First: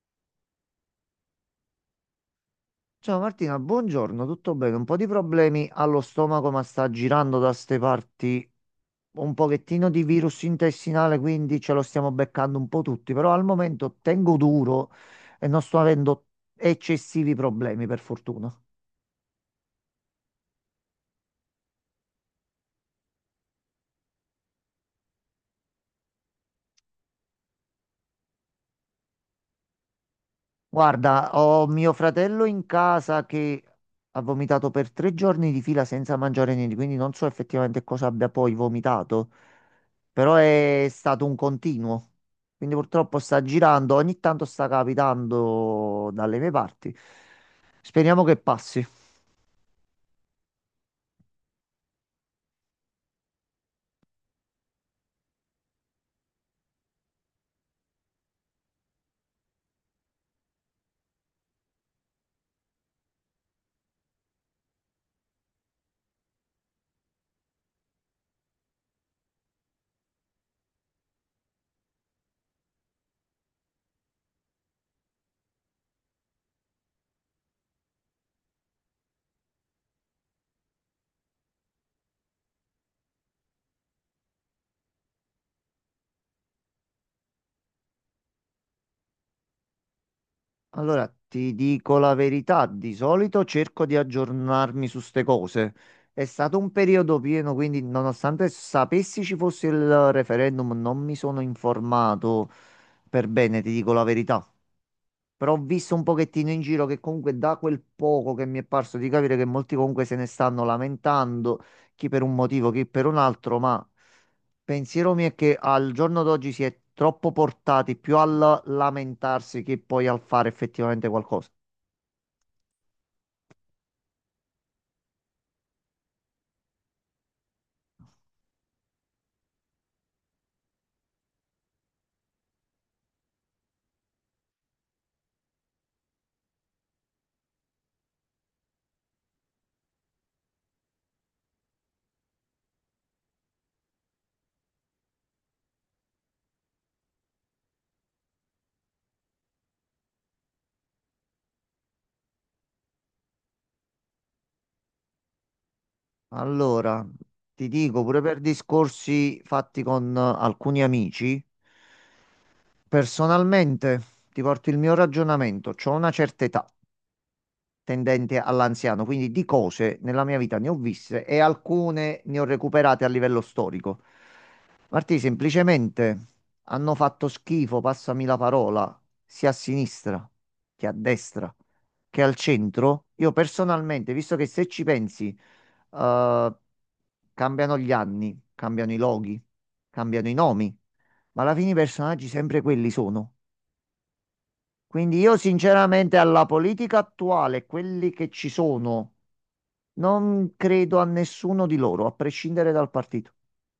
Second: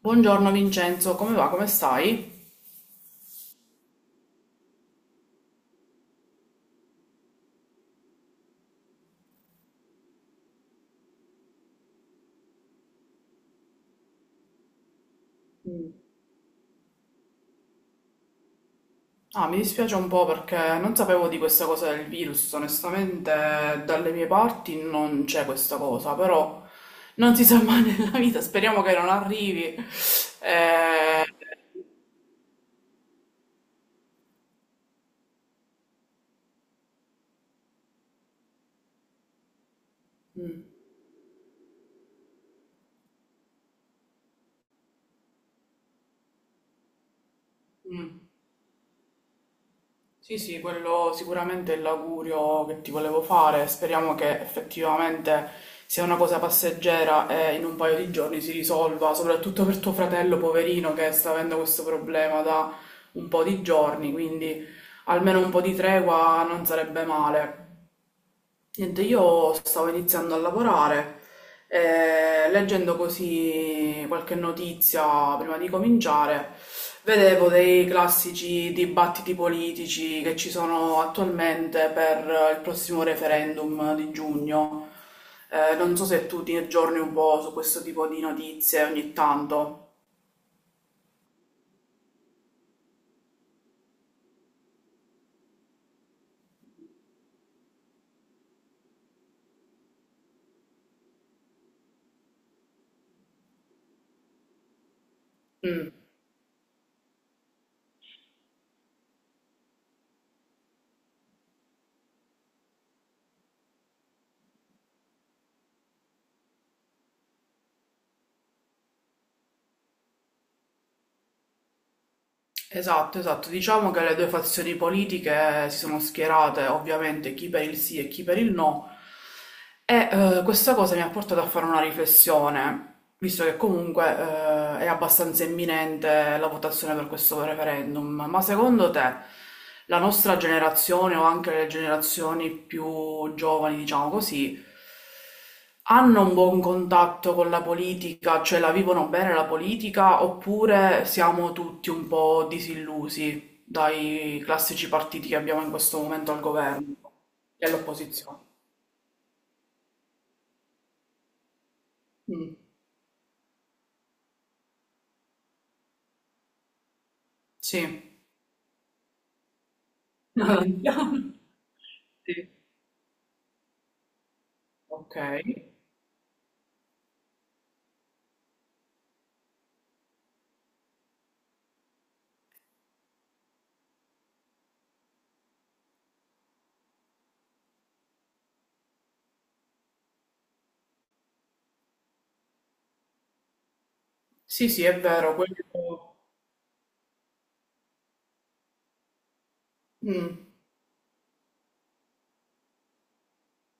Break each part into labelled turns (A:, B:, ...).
A: Buongiorno Vincenzo, come va? Come stai?
B: Ciao Martina, buongiorno, tutto bene? Un po' di problemi allo stomaco, ma sta girando da ste parti un pochettino di virus intestinale, quindi ce lo stiamo beccando un po' tutti, però al momento tengo duro e non sto avendo eccessivi problemi, per fortuna.
A: Ah, mi dispiace un po' perché non sapevo di questa cosa del virus, onestamente dalle mie parti non c'è questa cosa, però non si sa mai nella vita, speriamo che non arrivi. Eh.
B: Guarda, ho mio fratello in casa che ha vomitato per tre giorni di fila senza mangiare niente, quindi non so effettivamente cosa abbia poi vomitato, però
A: Mm.
B: è stato un continuo. Quindi purtroppo sta girando, ogni tanto sta capitando dalle mie parti.
A: Mm.
B: Speriamo che passi.
A: Sì, sì, quello sicuramente è l'augurio che ti volevo fare. Speriamo che effettivamente sia una cosa passeggera e in un paio di giorni si risolva, soprattutto per tuo fratello poverino che sta avendo questo problema da un po' di giorni, quindi almeno un po' di tregua non sarebbe male. Niente, io stavo iniziando a lavorare, e leggendo così qualche notizia prima di cominciare, vedevo dei classici dibattiti politici che ci sono attualmente per il prossimo referendum di giugno. Non so se tu ti aggiorni un po' su questo tipo di notizie ogni tanto.
B: Allora, ti dico la verità, di solito cerco di aggiornarmi su ste cose. È stato un periodo pieno, quindi nonostante sapessi ci fosse il referendum, non mi sono informato per bene, ti dico la verità. Però ho
A: Mm.
B: visto un pochettino in giro che comunque da quel poco che mi è parso di capire che molti comunque se ne stanno lamentando, chi per un motivo, chi per un altro, ma pensiero mio è che al giorno d'oggi si è troppo portati più al lamentarsi che poi al fare effettivamente qualcosa.
A: Esatto, esatto. Diciamo che le due fazioni politiche si sono schierate, ovviamente, chi per il sì e chi per il no. E questa cosa mi ha portato a fare una riflessione visto che comunque è abbastanza imminente la votazione per questo referendum, ma secondo te la nostra generazione o anche le generazioni più giovani, diciamo così, hanno un buon contatto con la politica, cioè la vivono bene la politica, oppure siamo tutti un po' disillusi dai classici partiti che abbiamo in questo momento al governo
B: Allora,
A: e
B: ti dico, pure per
A: all'opposizione?
B: discorsi fatti con alcuni amici,
A: Mm.
B: personalmente ti porto il mio ragionamento, ho una certa età,
A: Sì.
B: tendente all'anziano, quindi di cose nella mia vita
A: No,
B: ne ho viste
A: no.
B: e alcune
A: Sì.
B: ne ho recuperate a livello storico.
A: Ok.
B: Martì, semplicemente hanno fatto schifo, passami la parola, sia a sinistra che a destra che al centro. Io personalmente, visto che se ci pensi, eh, cambiano gli anni, cambiano i loghi, cambiano i nomi, ma alla fine i personaggi sempre quelli sono.
A: Sì, sì, è
B: Quindi io
A: vero,
B: sinceramente
A: quello.
B: alla politica attuale, quelli che ci sono,
A: Mm.
B: non credo a nessuno di loro, a prescindere dal partito.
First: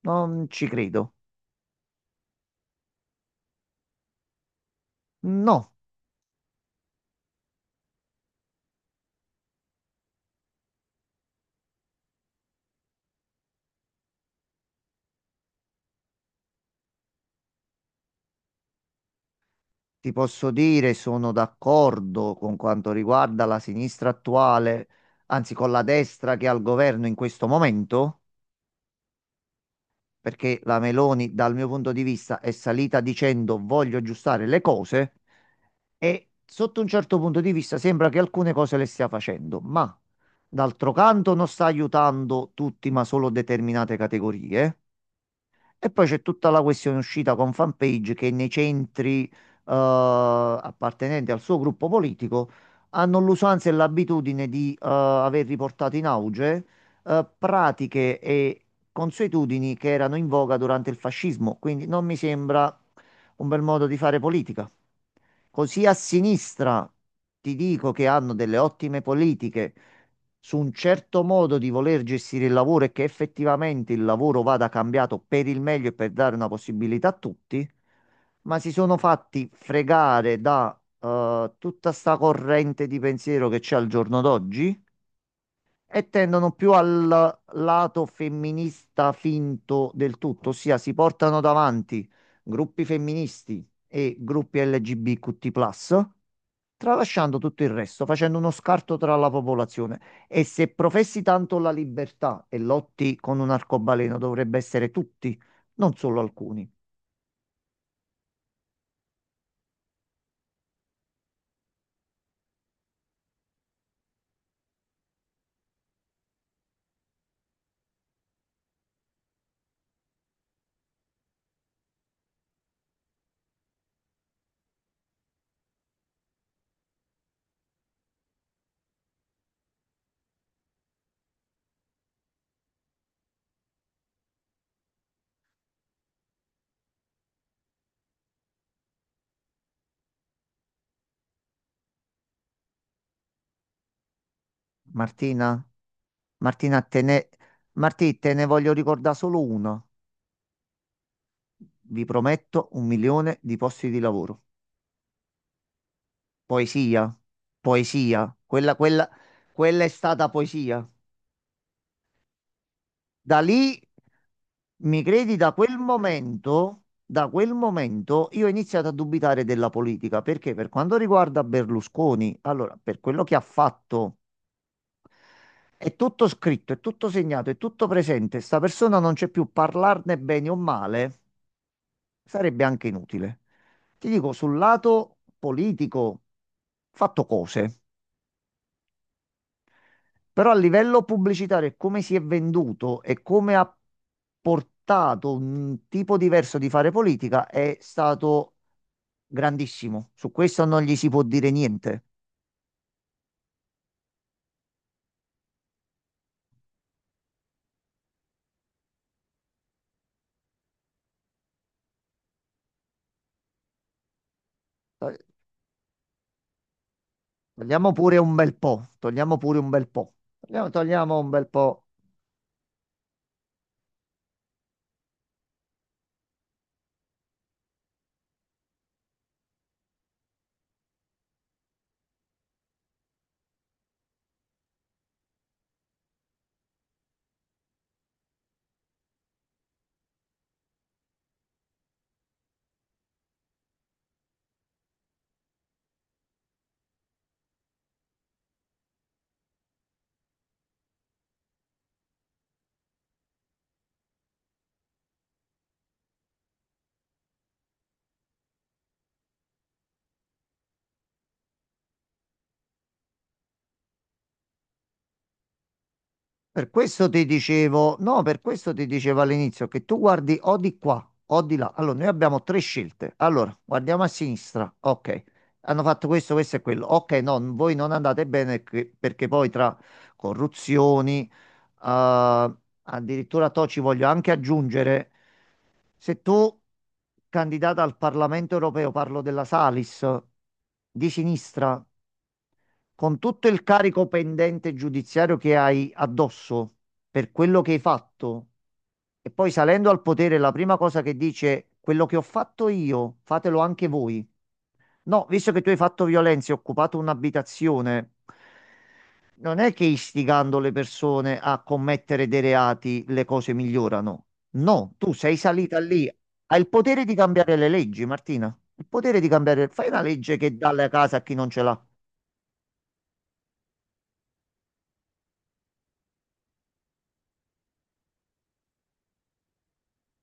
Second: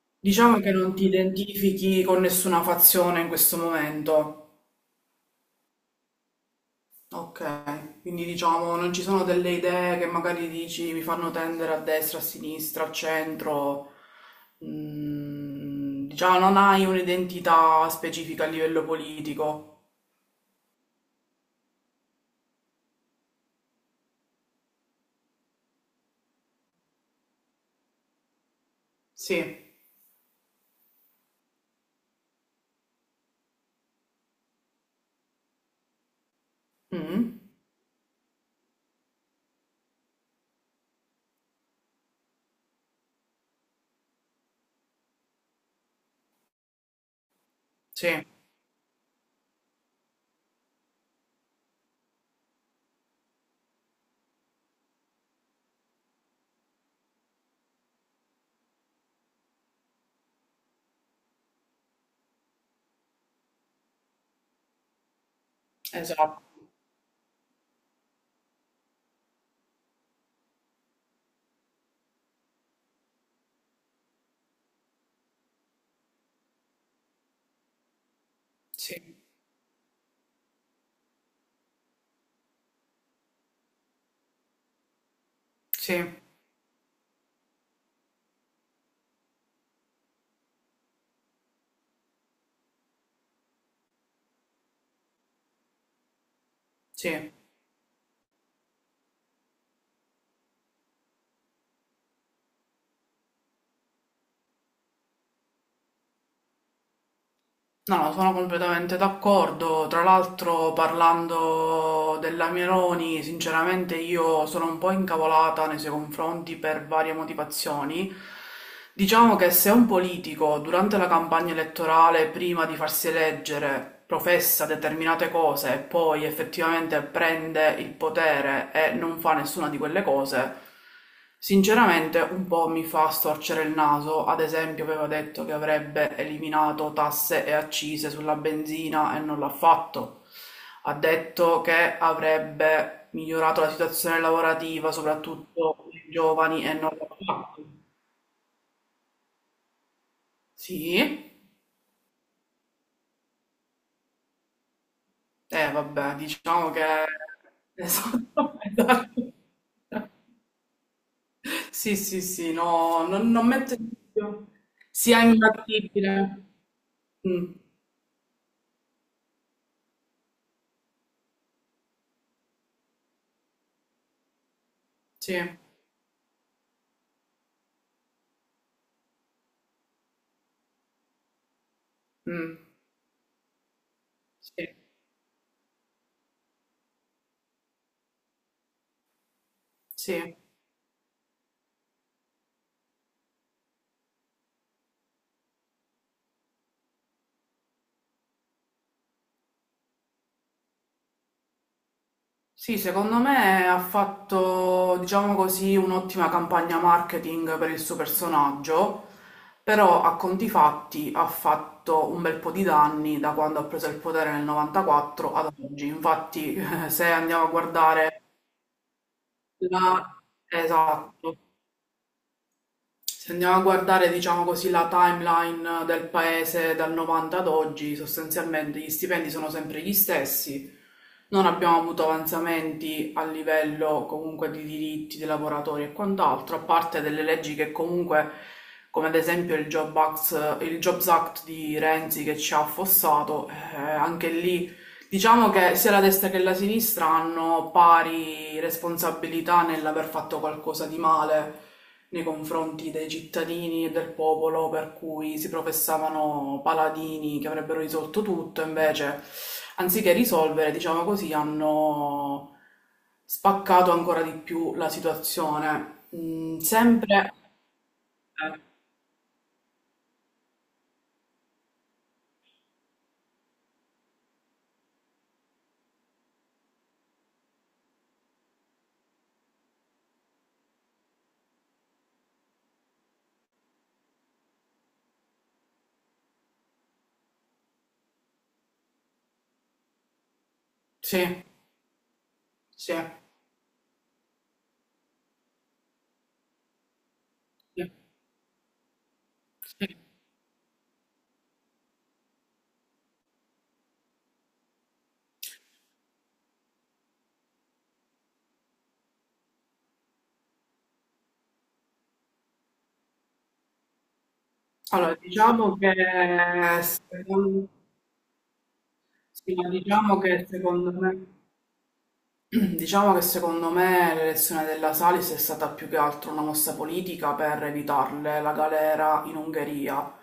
B: Non
A: Diciamo
B: ci
A: che non ti
B: credo.
A: identifichi con nessuna fazione in questo momento.
B: No,
A: Ok, quindi diciamo non ci sono delle idee che magari dici mi fanno tendere a destra, a sinistra, al centro. Mm, diciamo non hai un'identità specifica a livello politico.
B: ti posso dire, sono d'accordo con quanto riguarda la sinistra attuale, anzi con la destra che è al governo in questo momento,
A: Sì.
B: perché la Meloni, dal mio punto di vista, è salita dicendo voglio aggiustare le cose. E sotto un certo punto
A: Mm.
B: di vista sembra che alcune cose le stia facendo, ma d'altro canto non sta aiutando tutti, ma solo determinate categorie. E poi c'è tutta la questione uscita con
A: Sì,
B: fanpage che nei centri appartenenti al suo gruppo politico hanno l'usanza e l'abitudine di aver riportato in auge pratiche e consuetudini che erano in voga durante il fascismo. Quindi non mi sembra un bel modo di fare politica. Così a
A: esatto.
B: sinistra ti dico che hanno delle ottime politiche su un certo modo di voler gestire il lavoro e che effettivamente il lavoro vada cambiato per il meglio e per dare una possibilità a tutti, ma si sono
A: Sì,
B: fatti fregare da tutta sta corrente di pensiero che c'è al giorno d'oggi
A: sì,
B: e tendono più al lato femminista finto del tutto, ossia si portano davanti gruppi femministi e gruppi LGBTQ+,
A: sì.
B: tralasciando tutto il resto, facendo uno scarto tra la popolazione. E se professi tanto la libertà e lotti con un arcobaleno, dovrebbe essere tutti, non solo alcuni.
A: No, sono completamente d'accordo. Tra l'altro, parlando della Meloni, sinceramente io sono un po' incavolata nei suoi confronti per varie motivazioni. Diciamo che se un politico durante la campagna elettorale, prima di farsi eleggere, professa determinate cose e poi effettivamente prende il potere e non fa nessuna di quelle cose, sinceramente un po' mi fa storcere il naso, ad esempio aveva detto che avrebbe eliminato tasse e accise sulla benzina e non l'ha fatto. Ha detto che avrebbe migliorato la situazione lavorativa,
B: Martina,
A: soprattutto per i giovani, e
B: Martina,
A: non
B: te
A: l'ha
B: ne,
A: fatto.
B: Martì, te ne voglio ricordare solo uno.
A: Sì,
B: Vi prometto un milione di posti di lavoro.
A: eh vabbè, diciamo che...
B: Poesia, poesia,
A: Esatto,
B: quella, quella,
A: esatto.
B: quella è stata poesia.
A: Sì, sì, sì, no, non,
B: Da
A: non metto
B: lì,
A: in dubbio.
B: mi
A: Sia
B: credi, da quel
A: imbattibile.
B: momento, da
A: Mm.
B: quel momento io ho iniziato a dubitare della politica, perché per quanto riguarda Berlusconi, allora, per quello che ha fatto,
A: Sì.
B: è tutto scritto, è tutto segnato, è tutto presente, sta persona non c'è più, parlarne bene o male sarebbe
A: Mm.
B: anche inutile. Ti dico, sul
A: Sì,
B: lato politico, ho fatto cose.
A: sì.
B: Però a livello pubblicitario, e come si è venduto e come ha portato un tipo diverso di fare politica è stato grandissimo. Su questo non gli si può dire niente.
A: Sì, secondo me ha fatto, diciamo così, un'ottima campagna marketing per il suo personaggio, però a conti fatti ha fatto un bel po' di danni da quando ha preso il potere nel
B: Eh,
A: 94 ad oggi. Infatti, se andiamo a
B: Togliamo pure
A: guardare
B: un bel po', togliamo pure un bel po',
A: la...
B: togliamo, togliamo
A: Esatto.
B: un bel po'.
A: Se andiamo a guardare, diciamo così, la timeline del paese dal 90 ad oggi, sostanzialmente gli stipendi sono sempre gli stessi, non abbiamo avuto avanzamenti a livello comunque di diritti dei lavoratori e quant'altro, a parte delle leggi che comunque, come ad esempio il il Jobs Act di Renzi che ci ha affossato, anche lì. Diciamo che sia la destra che la sinistra hanno pari responsabilità nell'aver fatto qualcosa di male nei confronti dei cittadini e del popolo, per cui si professavano paladini che avrebbero risolto tutto, invece, anziché risolvere, diciamo così, hanno spaccato ancora di più la situazione. Mm,
B: Per questo ti
A: sempre...
B: dicevo, no, per
A: eh,
B: questo ti dicevo all'inizio che tu guardi o di qua o di là. Allora, noi abbiamo tre scelte. Allora, guardiamo a sinistra. Ok, hanno fatto questo, questo e quello. Ok, no, voi non andate bene perché poi tra corruzioni, eh, addirittura to ci voglio anche aggiungere, se tu, candidata al Parlamento europeo, parlo della Salis, di
A: sì,
B: sinistra
A: sì,
B: con tutto il carico pendente giudiziario che hai addosso per quello che hai
A: sì,
B: fatto, e poi salendo
A: sì.
B: al potere, la prima cosa che dice è quello che ho fatto io, fatelo anche voi. No, visto che tu hai fatto violenza e hai occupato un'abitazione, non è che istigando le persone a commettere dei reati le cose migliorano. No, tu
A: Allora,
B: sei
A: diciamo
B: salita
A: che
B: lì, hai il potere di cambiare le
A: secondo
B: leggi, Martina. Il potere di
A: Sì,
B: cambiare,
A: ma
B: fai una
A: diciamo
B: legge
A: che
B: che dà la
A: secondo
B: casa a
A: me,
B: chi non ce l'ha.
A: diciamo che secondo me l'elezione della Salis è stata più che altro una mossa politica per evitarle la galera in Ungheria,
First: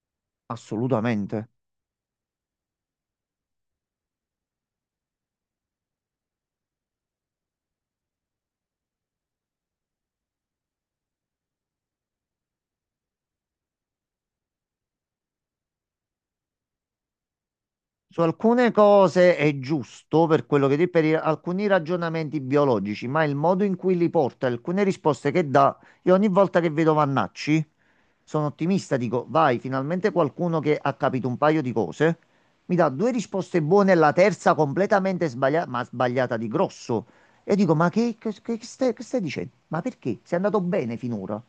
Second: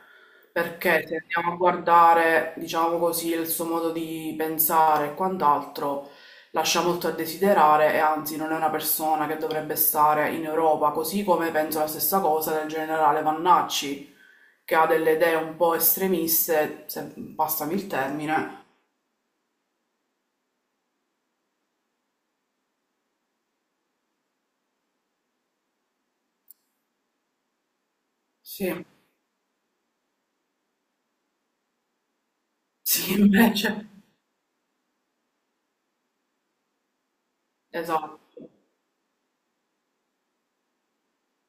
A: perché se
B: Assolutamente.
A: andiamo a guardare, diciamo così, il suo modo di pensare e quant'altro, lascia molto a desiderare e anzi non è una persona che dovrebbe stare in Europa, così come penso la stessa cosa del generale Vannacci, che ha delle idee un po' estremiste, se passami il
B: Su
A: termine.
B: alcune cose è giusto per quello che dici, alcuni ragionamenti biologici, ma il modo in cui li porta, alcune risposte che dà, io ogni volta che vedo Vannacci sono
A: Sì.
B: ottimista, dico, vai, finalmente qualcuno che ha capito un paio di cose, mi dà due
A: Sì,
B: risposte
A: invece.
B: buone e la terza completamente sbagliata, ma sbagliata di grosso. E dico, ma
A: Esatto.
B: che stai dicendo? Ma perché? Sei andato bene finora.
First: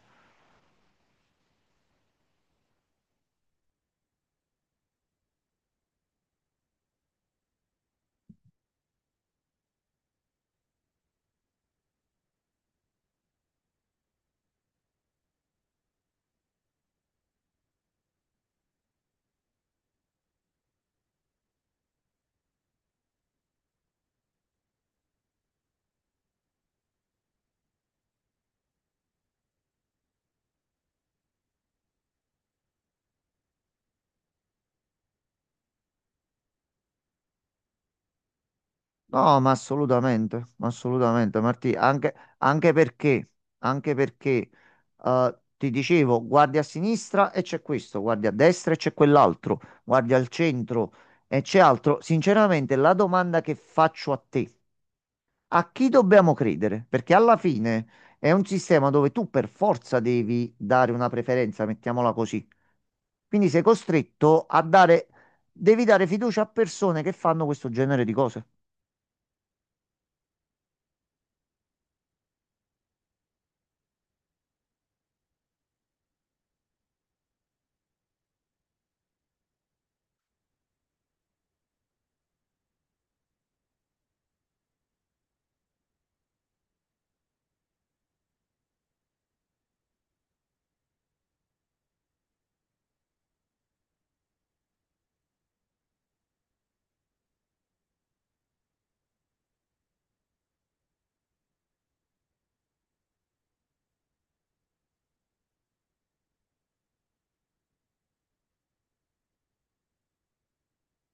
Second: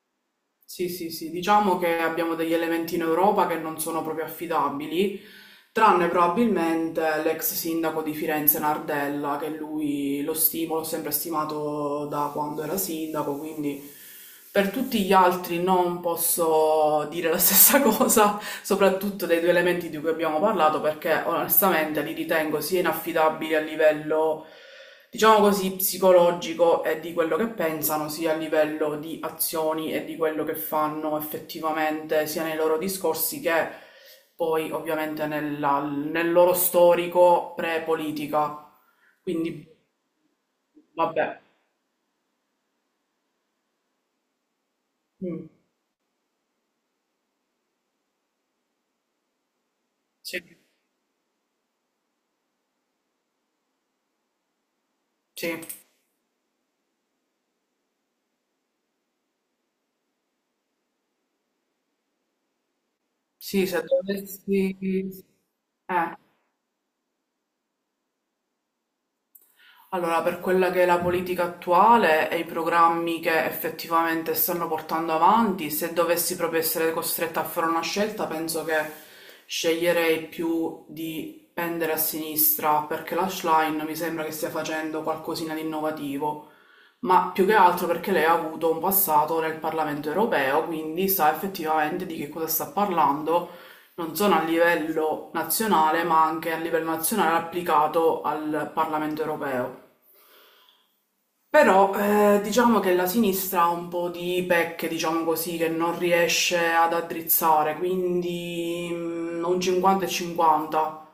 A: Sì, sì, sì. Diciamo che abbiamo degli elementi in Europa che non sono proprio affidabili, tranne probabilmente l'ex sindaco di Firenze Nardella, che lui lo stimo, l'ho sempre stimato da quando era sindaco, quindi per tutti gli altri non posso dire la stessa cosa, soprattutto dei due elementi di cui abbiamo parlato, perché onestamente li ritengo sia inaffidabili a livello diciamo così, psicologico e di quello che pensano, sia a livello di azioni e di quello che fanno effettivamente, sia nei loro discorsi che poi ovviamente nel loro storico pre-politica.
B: No,
A: Quindi,
B: ma assolutamente,
A: vabbè.
B: Martì, anche perché
A: Mm.
B: ti dicevo, guardi a sinistra e c'è questo, guardi a destra e c'è quell'altro, guardi al
A: Sì,
B: centro e c'è altro. Sinceramente, la domanda che faccio a te,
A: sì,
B: a chi dobbiamo credere? Perché alla fine è un sistema dove tu per forza devi dare una preferenza, mettiamola così. Quindi sei
A: sì, se
B: costretto a dare,
A: dovessi...
B: devi dare
A: Eh.
B: fiducia a persone che fanno questo genere di cose.
A: Allora, per quella che è la politica attuale e i programmi che effettivamente stanno portando avanti, se dovessi proprio essere costretta a fare una scelta, penso che sceglierei più di pendere a sinistra perché la Schlein mi sembra che stia facendo qualcosina di innovativo, ma più che altro perché lei ha avuto un passato nel Parlamento europeo, quindi sa effettivamente di che cosa sta parlando, non solo a livello nazionale, ma anche a livello nazionale applicato al Parlamento europeo. Però diciamo che la sinistra ha un po' di pecche, diciamo così, che non riesce ad addrizzare, quindi un 50 e 50.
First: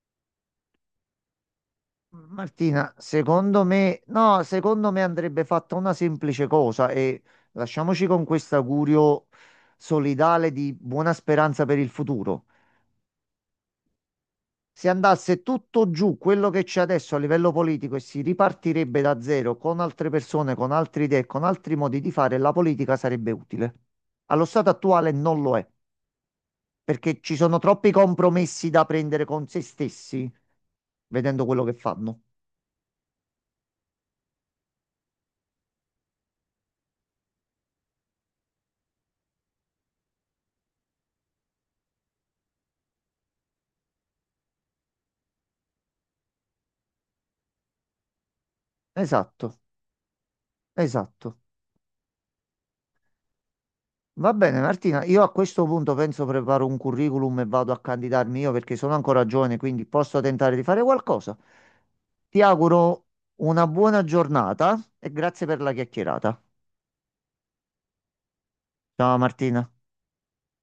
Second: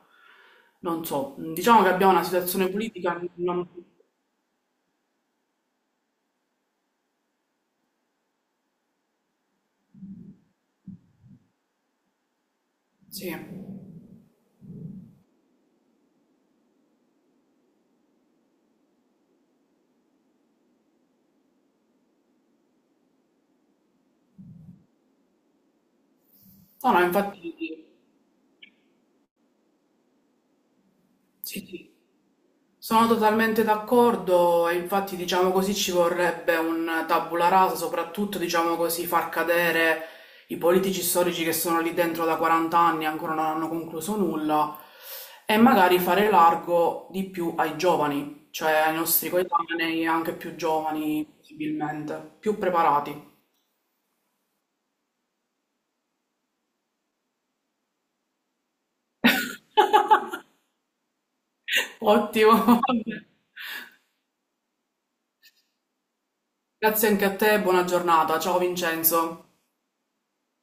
A: Non so, diciamo che abbiamo una situazione
B: Martina,
A: politica
B: secondo
A: non...
B: me, no, secondo me andrebbe fatta una semplice cosa e lasciamoci con questo augurio solidale di buona speranza per il futuro.
A: Sì.
B: Se andasse tutto giù quello che c'è adesso a livello politico e si ripartirebbe da zero con altre persone, con altre idee, con altri modi di fare, la politica sarebbe utile. Allo stato attuale non lo è,
A: No, no,
B: perché ci sono
A: infatti
B: troppi compromessi da prendere con se stessi, vedendo quello
A: sì,
B: che
A: sì.
B: fanno.
A: Sono totalmente d'accordo e infatti diciamo così ci vorrebbe un tabula rasa, soprattutto diciamo così far cadere i politici storici che sono lì dentro da 40 anni e ancora non hanno concluso nulla e magari fare largo di più ai giovani, cioè ai nostri
B: Esatto,
A: coetanei anche più giovani
B: esatto.
A: possibilmente, più preparati.
B: Va bene, Martina, io a questo punto penso preparo un curriculum e vado a candidarmi io perché sono ancora giovane, quindi posso tentare di fare qualcosa. Ti
A: Ottimo.
B: auguro una buona giornata e grazie per la chiacchierata.
A: Grazie anche a te, buona giornata. Ciao
B: Ciao
A: Vincenzo.
B: Martina.